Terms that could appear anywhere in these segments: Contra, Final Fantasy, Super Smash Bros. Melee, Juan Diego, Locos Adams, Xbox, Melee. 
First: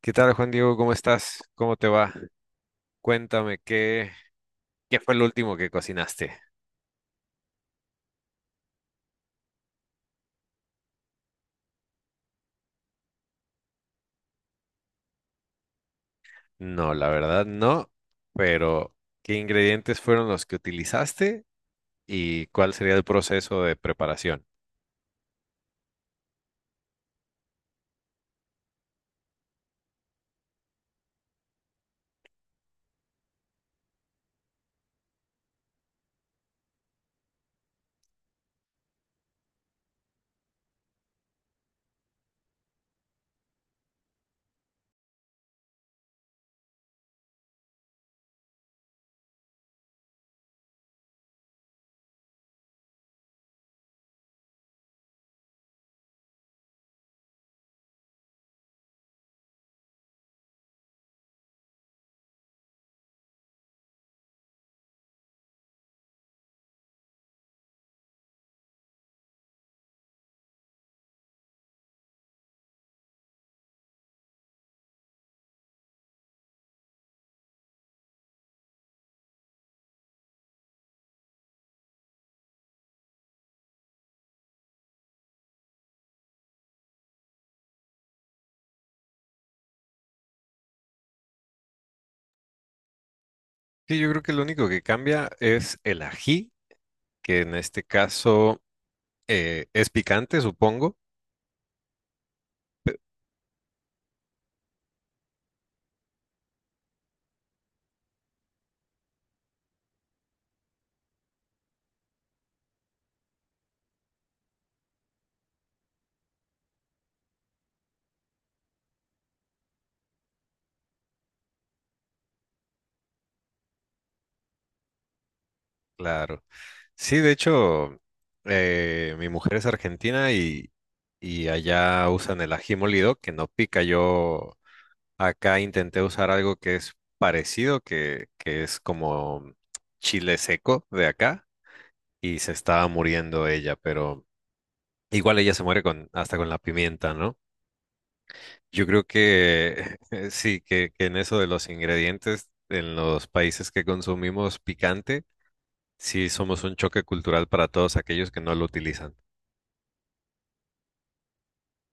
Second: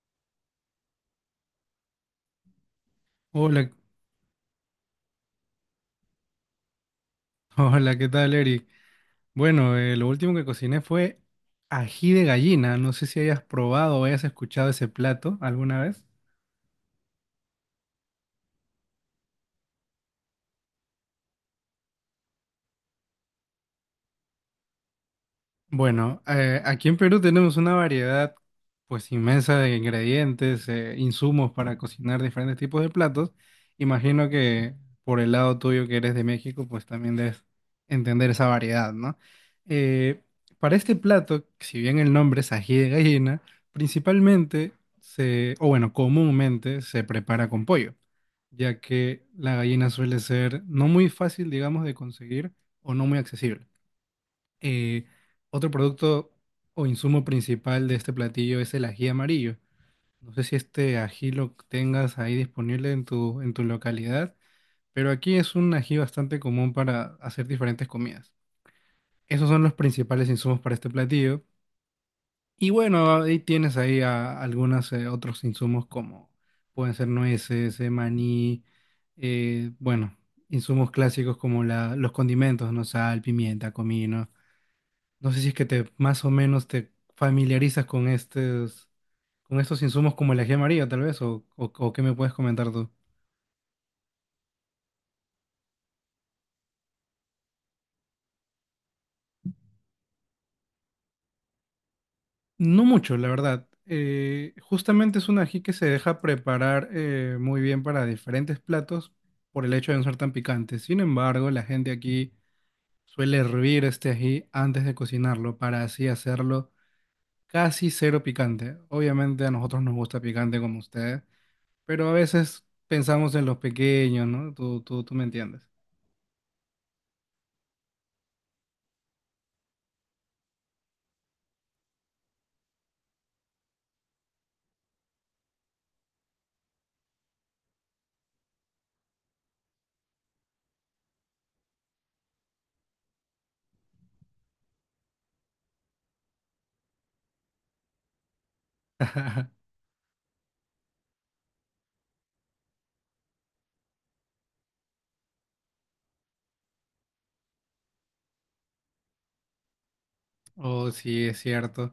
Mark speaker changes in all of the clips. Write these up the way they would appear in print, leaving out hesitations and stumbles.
Speaker 1: ¿Qué tal, Juan Diego? ¿Cómo estás? ¿Cómo te va? Cuéntame,
Speaker 2: Hola,
Speaker 1: ¿qué fue el último que cocinaste?
Speaker 2: hola, ¿qué tal, Eric? Bueno, lo último que cociné fue ají de gallina. No sé si hayas probado o hayas escuchado ese plato alguna vez.
Speaker 1: No, la verdad no, pero ¿qué ingredientes fueron los que utilizaste y cuál sería el proceso de preparación?
Speaker 2: Bueno, aquí en Perú tenemos una variedad pues inmensa de ingredientes, insumos para cocinar diferentes tipos de platos. Imagino que por el lado tuyo que eres de México, pues también debes entender esa variedad, ¿no? Eh, para este plato, si bien el nombre es ají de gallina, principalmente comúnmente se prepara con pollo, ya que la gallina suele ser no muy fácil, digamos, de conseguir o no muy accesible. Eh, Otro producto o insumo principal de este platillo es el ají amarillo. No sé si este ají lo tengas ahí disponible en en tu localidad, pero aquí es un ají bastante común para hacer diferentes comidas. Esos son los principales insumos para este platillo. Y bueno, ahí tienes ahí a- algunos otros insumos como pueden ser nueces, maní, bueno, insumos clásicos como los condimentos, ¿no? Sal, pimienta, comino. No sé si es que te más o menos te familiarizas con con estos insumos como el ají amarillo, tal vez, o qué me puedes comentar tú.
Speaker 1: Sí, yo creo que lo único que cambia es el ají, que en este caso es picante, supongo.
Speaker 2: No mucho, la verdad. Justamente es un ají que se deja preparar muy bien para diferentes platos por el hecho de no ser tan picante. Sin embargo, la gente aquí suele hervir este ají antes de cocinarlo para así hacerlo casi cero picante. Obviamente a nosotros nos gusta picante como ustedes, pero a veces pensamos en los pequeños, ¿no? Tú, tú me entiendes.
Speaker 1: Claro. Sí, de hecho, mi mujer es argentina y allá usan el ají molido, que no pica yo. Acá intenté usar algo que es parecido, que es como chile seco de acá, y se estaba muriendo ella, pero igual ella se muere con, hasta con la pimienta, ¿no? Yo creo que sí, que en eso de los ingredientes, en los países que consumimos picante, sí somos un choque cultural para todos aquellos que no lo utilizan.
Speaker 2: Oh, sí, es cierto.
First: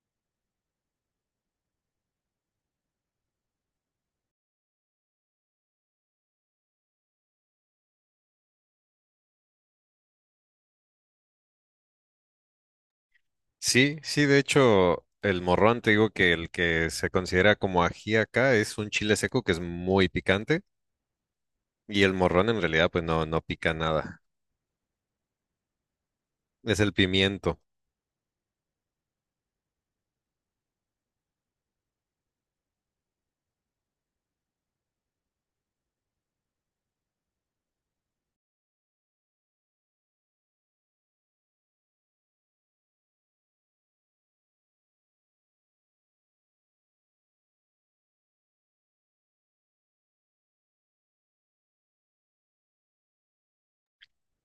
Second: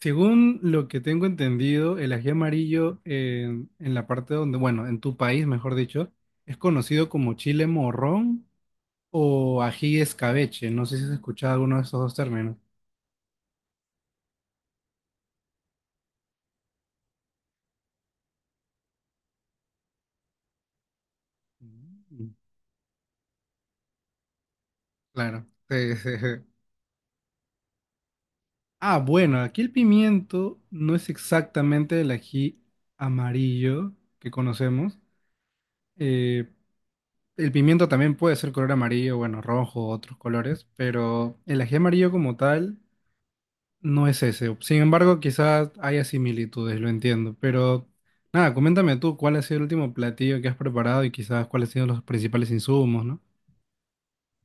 Speaker 2: Según lo que tengo entendido, el ají amarillo en la parte donde, bueno, en tu país, mejor dicho, es conocido como chile morrón o ají escabeche. No sé si has escuchado alguno de esos dos términos.
Speaker 1: Sí, sí, de hecho, el morrón, te digo que el que se considera como ají acá es un chile seco que es muy picante. Y el
Speaker 2: Mm.
Speaker 1: morrón en realidad pues no, no pica nada.
Speaker 2: Claro. Sí, sí, sí.
Speaker 1: Es el pimiento.
Speaker 2: Ah, bueno, aquí el pimiento no es exactamente el ají amarillo que conocemos, eh, el pimiento también puede ser color amarillo, bueno, rojo, otros colores, pero el ají amarillo como tal no es ese. Sin embargo, quizás haya similitudes, lo entiendo. Pero nada, coméntame tú cuál ha sido el último platillo que has preparado y quizás cuáles han sido los principales insumos, ¿no?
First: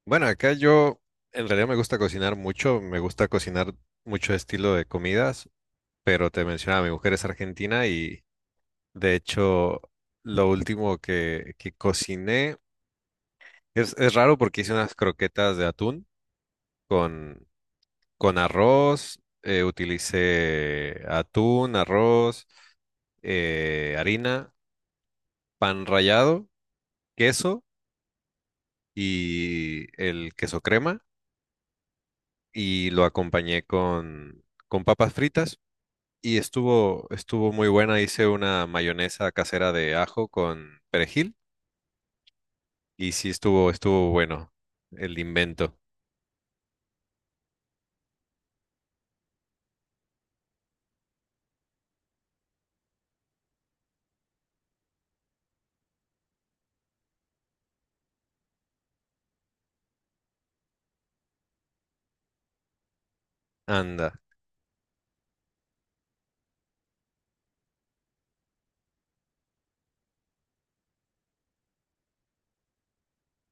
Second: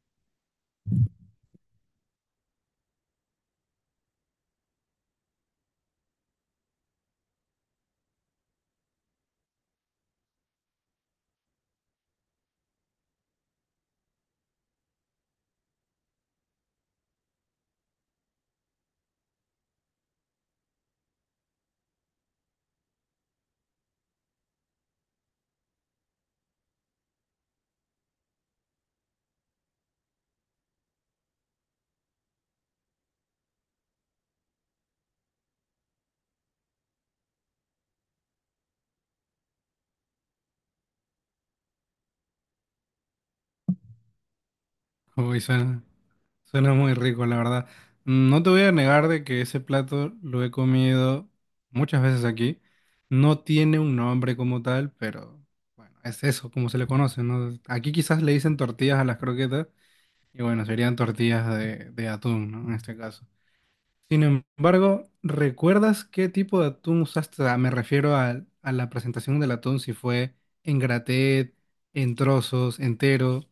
Speaker 1: Bueno, acá yo en realidad me gusta cocinar mucho, me gusta cocinar mucho estilo de comidas, pero te mencionaba, mi mujer es argentina y de hecho lo último que cociné es raro porque hice unas croquetas de atún con, con arroz, utilicé atún, arroz, harina, pan rallado, queso y el queso crema y lo acompañé con papas fritas y estuvo muy buena. Hice una mayonesa casera de ajo con perejil y sí estuvo bueno el
Speaker 2: Uy,
Speaker 1: invento.
Speaker 2: suena muy rico, la verdad. Mm, no te voy a negar de que ese plato lo he comido muchas veces aquí. No tiene un nombre como tal, pero bueno, es eso, como se le conoce, ¿no? Aquí quizás le dicen tortillas a las croquetas. Y bueno, serían tortillas de atún, ¿no? En este caso.
Speaker 1: Anda.
Speaker 2: Sin embargo, ¿recuerdas qué tipo de atún usaste? Ah, me refiero a la presentación del atún, si fue en graté, en trozos, entero.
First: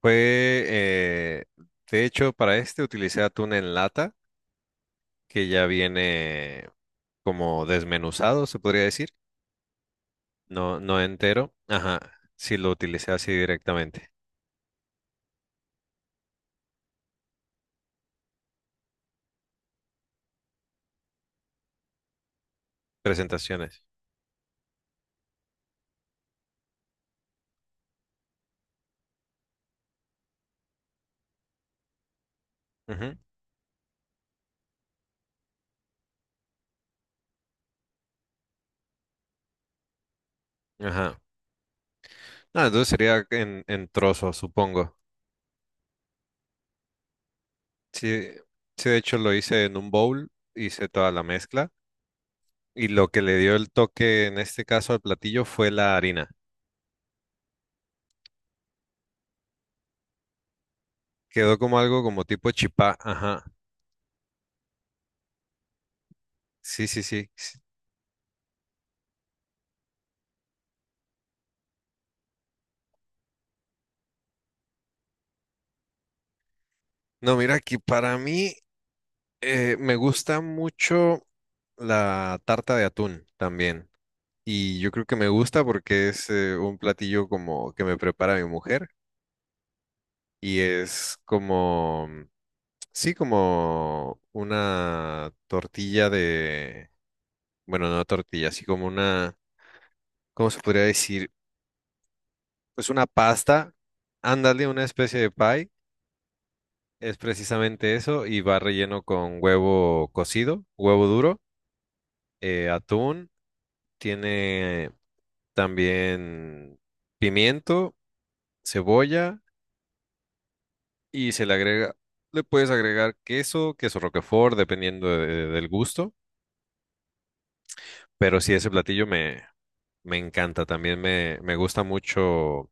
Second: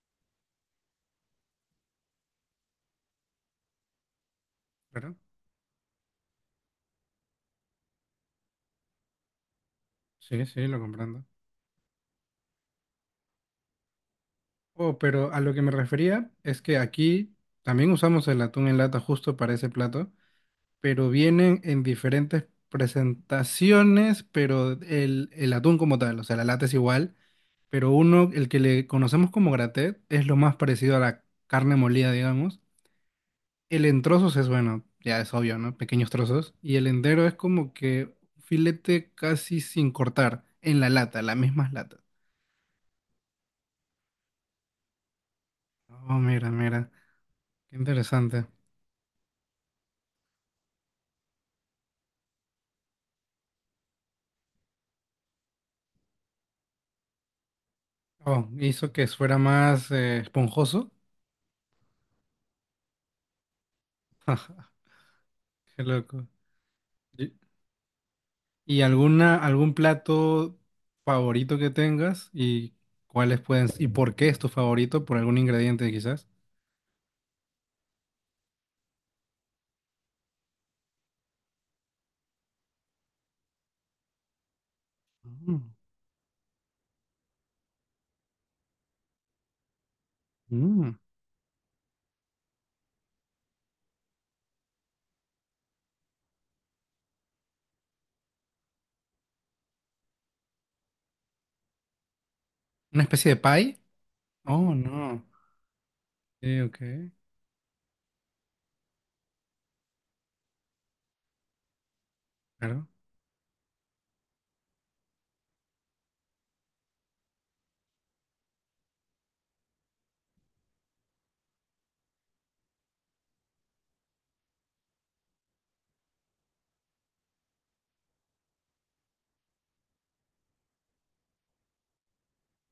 Speaker 1: Fue, de hecho, para este utilicé atún en lata
Speaker 2: Claro.
Speaker 1: que ya viene como desmenuzado, se podría decir.
Speaker 2: Sí, sí, lo
Speaker 1: No, no
Speaker 2: comprendo.
Speaker 1: entero. Ajá. Sí lo utilicé así directamente.
Speaker 2: Oh, pero a lo que me refería es que aquí también usamos el atún en lata justo para ese plato, pero vienen en diferentes
Speaker 1: Presentaciones.
Speaker 2: presentaciones, pero el atún como tal, o sea, la lata es igual, pero uno, el que le conocemos como gratet, es lo más parecido a la carne molida, digamos.
Speaker 1: Ujú,
Speaker 2: El en trozos es bueno, ya es obvio, ¿no? Pequeños trozos. Y el entero es como que un filete casi sin cortar, en la
Speaker 1: ajá.
Speaker 2: lata, las mismas latas.
Speaker 1: Ah, entonces sería en trozos, supongo.
Speaker 2: Oh, mira, mira, qué
Speaker 1: Sí,
Speaker 2: interesante.
Speaker 1: sí, de hecho lo hice en un bowl, hice toda la mezcla y lo que le dio el toque en este caso al platillo fue la harina.
Speaker 2: Oh, hizo que fuera más esponjoso.
Speaker 1: Quedó como algo como tipo chipá, ajá.
Speaker 2: Qué loco.
Speaker 1: Sí, sí, sí,
Speaker 2: ¿Y
Speaker 1: sí.
Speaker 2: alguna, algún plato favorito que tengas? ¿Y cuáles pueden, y por qué es tu favorito? ¿Por algún ingrediente quizás?
Speaker 1: No, mira que para mí me gusta mucho la tarta de atún también. Y yo creo que me gusta
Speaker 2: Mm.
Speaker 1: porque es un platillo como que me prepara mi mujer y
Speaker 2: Mm,
Speaker 1: es como, sí, como una tortilla de bueno, no tortilla, así como una, ¿cómo se podría decir? Pues
Speaker 2: ¿una
Speaker 1: una
Speaker 2: especie de
Speaker 1: pasta,
Speaker 2: pie?
Speaker 1: ándale,
Speaker 2: Oh,
Speaker 1: una especie
Speaker 2: no.
Speaker 1: de pie,
Speaker 2: Sí, ok,
Speaker 1: es precisamente eso, y va relleno con huevo cocido, huevo duro,
Speaker 2: claro.
Speaker 1: atún, tiene también pimiento, cebolla, y se le agrega, le puedes agregar queso, queso roquefort, dependiendo del gusto, pero sí, ese me encanta, también me gusta mucho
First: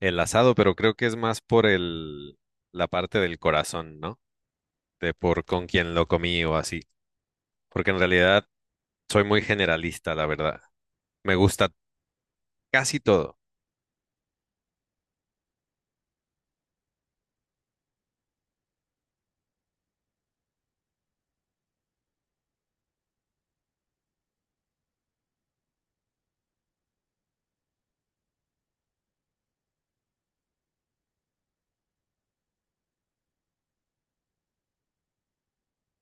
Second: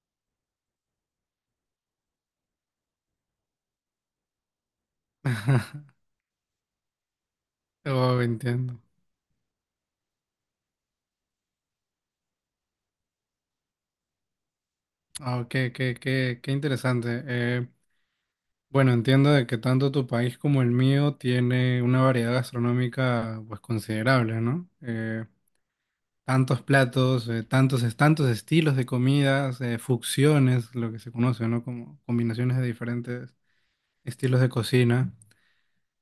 Speaker 1: el asado, pero creo que es más por la parte del corazón, ¿no? De por con quién lo comí o así. Porque en
Speaker 2: Oh,
Speaker 1: realidad
Speaker 2: entiendo.
Speaker 1: soy muy generalista, la verdad. Me gusta casi todo.
Speaker 2: Ah, qué interesante. Bueno, entiendo de que tanto tu país como el mío tiene una variedad gastronómica pues considerable, ¿no? Tantos platos, tantos estilos de comidas, fusiones, lo que se conoce, ¿no? Como combinaciones de diferentes estilos de cocina.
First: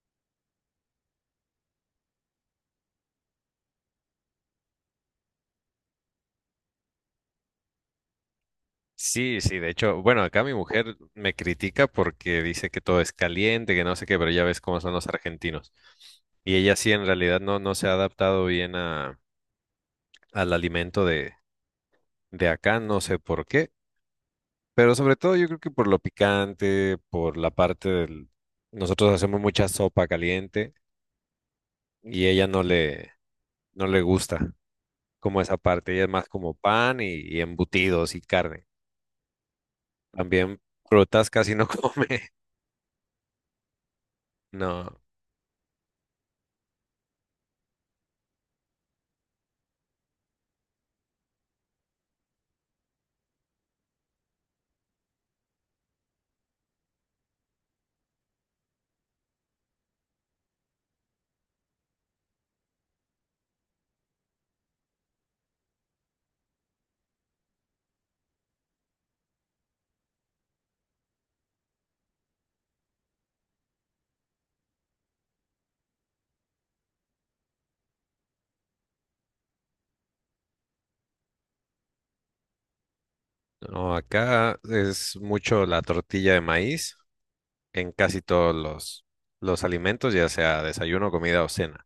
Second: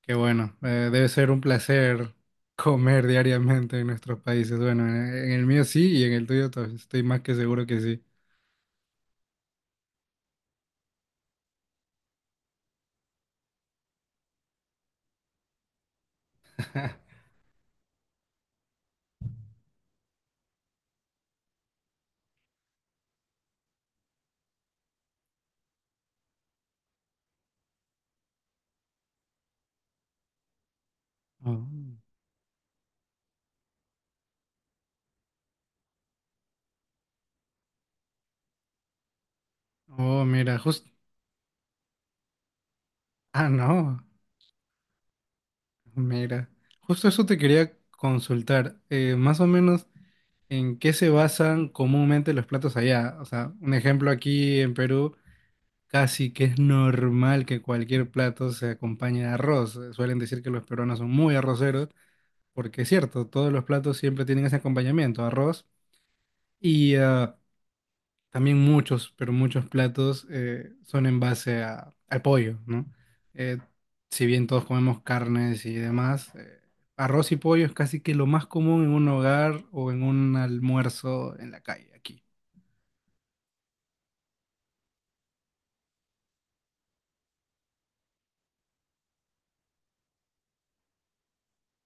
Speaker 2: Qué bueno, debe ser un placer comer diariamente en nuestros países. Bueno, en el mío sí y en el tuyo estoy más que seguro que sí.
Speaker 1: Sí, sí, de hecho, bueno, acá mi mujer me critica porque dice que todo es caliente, que no sé qué, pero ya ves cómo son los argentinos. Y ella sí, en realidad no, no se ha adaptado bien al alimento de acá, no sé por qué. Pero sobre todo yo creo que por lo picante, por la parte del... Nosotros hacemos mucha sopa caliente
Speaker 2: Oh,
Speaker 1: y ella no le gusta como esa parte. Ella es más como pan y embutidos y carne.
Speaker 2: oh, mira,
Speaker 1: También
Speaker 2: justo...
Speaker 1: frutas casi no come.
Speaker 2: Ah, no,
Speaker 1: No,
Speaker 2: mira. Justo eso te quería consultar. Más o menos, ¿en qué se basan comúnmente los platos allá? O sea, un ejemplo aquí en Perú, casi que es normal que cualquier plato se acompañe de arroz. Suelen decir que los peruanos son muy arroceros, porque es cierto, todos los platos siempre tienen ese acompañamiento, arroz, y ah, también muchos, pero muchos platos son en base al pollo, ¿no? Eh, si bien todos comemos carnes y demás, arroz y pollo es casi que lo más común en un hogar o en un almuerzo en la calle aquí.
Speaker 1: no, acá es mucho la tortilla de maíz en casi todos los alimentos, ya sea desayuno, comida o cena,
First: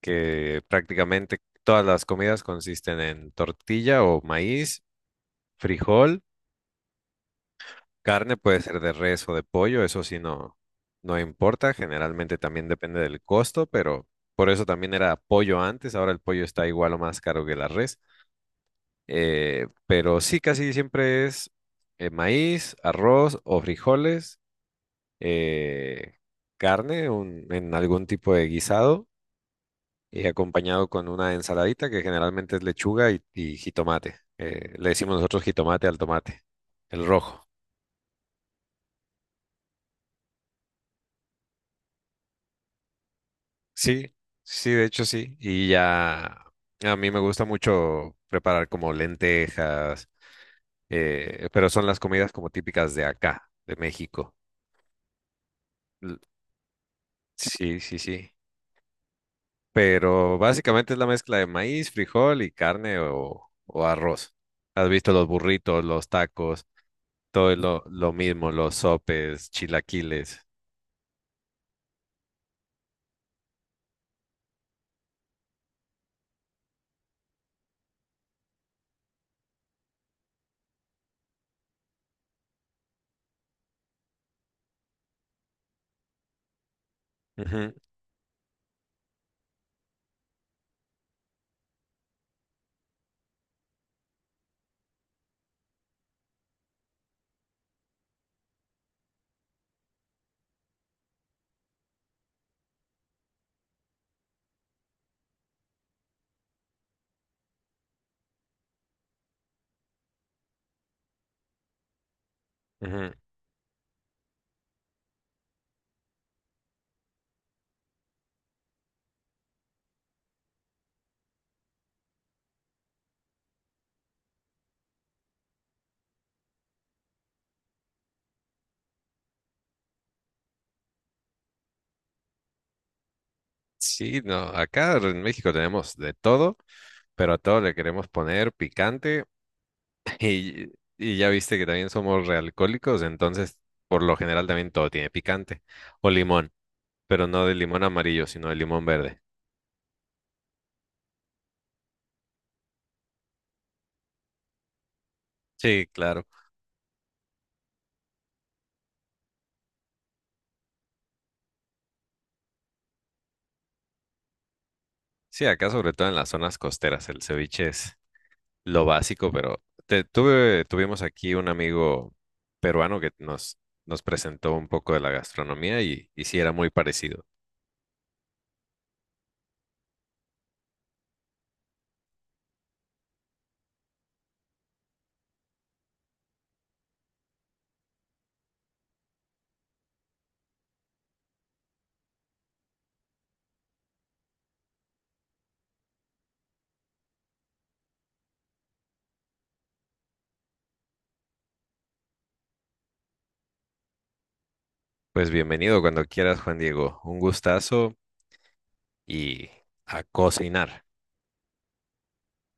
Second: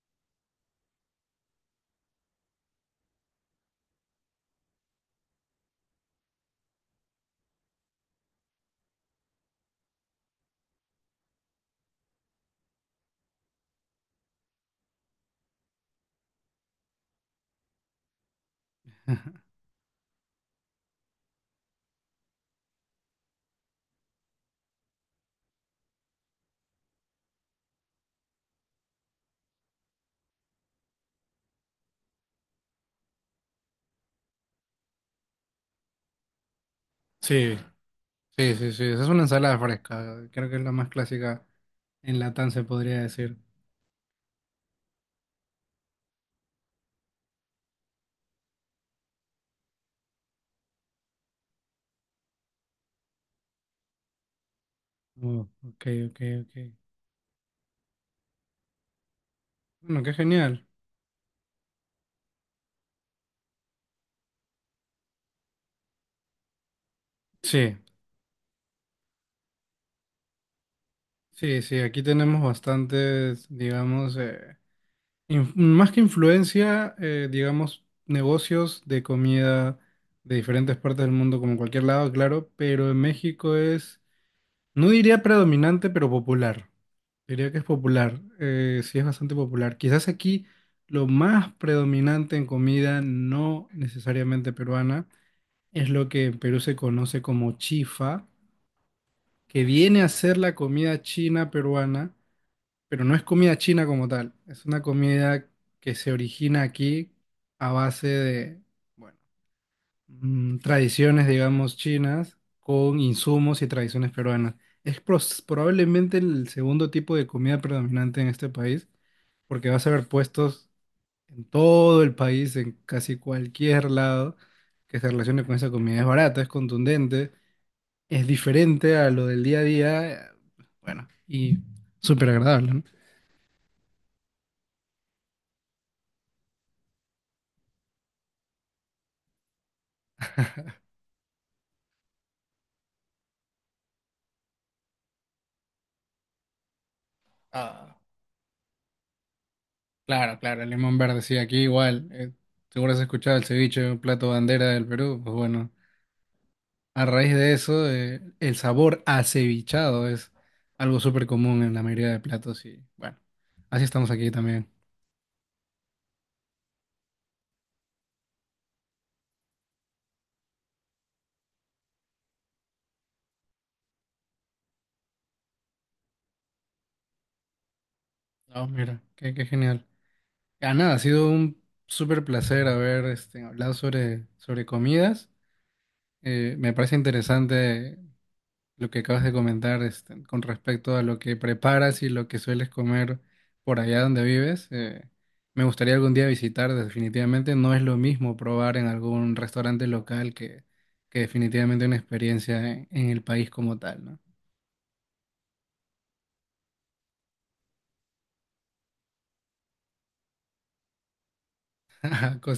Speaker 1: que prácticamente todas las comidas consisten en tortilla o maíz, frijol. Carne puede ser de res o de pollo, eso sí no, no importa, generalmente también depende del costo, pero por eso también era pollo antes, ahora el pollo está igual o más caro que la res. Pero sí, casi siempre es maíz, arroz o frijoles, eh, carne en algún tipo de guisado y acompañado con una ensaladita que generalmente es lechuga y jitomate. Le decimos nosotros jitomate al tomate, el rojo.
Speaker 2: Sí, sí, sí, esa es una ensalada fresca, creo que es la más clásica en Latam se podría decir.
Speaker 1: Sí, sí, de hecho sí. Y ya a mí me gusta mucho preparar como lentejas, pero son las comidas como típicas de acá, de México.
Speaker 2: Oh, ok,
Speaker 1: L-
Speaker 2: ok, ok.
Speaker 1: Sí, sí, sí.
Speaker 2: Bueno, qué
Speaker 1: Pero
Speaker 2: genial.
Speaker 1: básicamente es la mezcla de maíz, frijol y carne o arroz. Has visto los burritos, los tacos, todo es
Speaker 2: Sí,
Speaker 1: lo mismo, los sopes, chilaquiles.
Speaker 2: sí, sí, aquí tenemos bastantes, digamos, más que influencia, digamos, negocios de comida de diferentes partes del mundo, como en cualquier lado, claro, pero en México es, no diría predominante, pero popular. Diría que es
Speaker 1: Ujú,
Speaker 2: popular, sí es bastante popular. Quizás aquí lo más predominante en comida, no necesariamente peruana, es lo que en Perú se conoce como chifa, que viene a ser la comida china peruana, pero no es comida china como tal. Es una comida que se origina aquí a base de, bueno, tradiciones, digamos, chinas con
Speaker 1: ujú.
Speaker 2: insumos y tradiciones peruanas. Es probablemente el segundo tipo de comida predominante en este país, porque vas a ver puestos en todo el país, en casi cualquier lado que se relacione con esa comida. Es barata, es contundente, es diferente a lo del día a día, bueno, y súper agradable,
Speaker 1: Sí, no, acá en México tenemos de todo, pero a todo le queremos poner picante. Y, y ya viste que también somos realcohólicos, entonces por lo general también todo tiene picante. O limón, pero no de limón
Speaker 2: ¿no?
Speaker 1: amarillo, sino de limón verde.
Speaker 2: Claro, claro, el limón verde, sí, aquí igual. Seguro has escuchado el ceviche, un plato bandera del Perú. Pues bueno,
Speaker 1: Sí, claro.
Speaker 2: a raíz de eso, el sabor acevichado es algo súper común en la mayoría de platos y bueno, así estamos aquí también.
Speaker 1: Sí, acá sobre todo en las zonas costeras el ceviche es lo básico, pero tuve, tuvimos aquí un amigo peruano nos presentó un poco de la gastronomía y sí era muy parecido.
Speaker 2: Oh, mira, qué genial. Ah, nada, ha sido un súper placer haber este, hablado sobre comidas. Me parece interesante lo que acabas de comentar este, con respecto a lo que preparas y lo que sueles comer por allá donde vives. Me gustaría algún día visitar, definitivamente no es lo mismo probar en algún restaurante local que definitivamente una experiencia en el país como tal, ¿no?
Speaker 1: Pues bienvenido cuando quieras, Juan Diego. Un gustazo y a cocinar.
Speaker 2: Cosa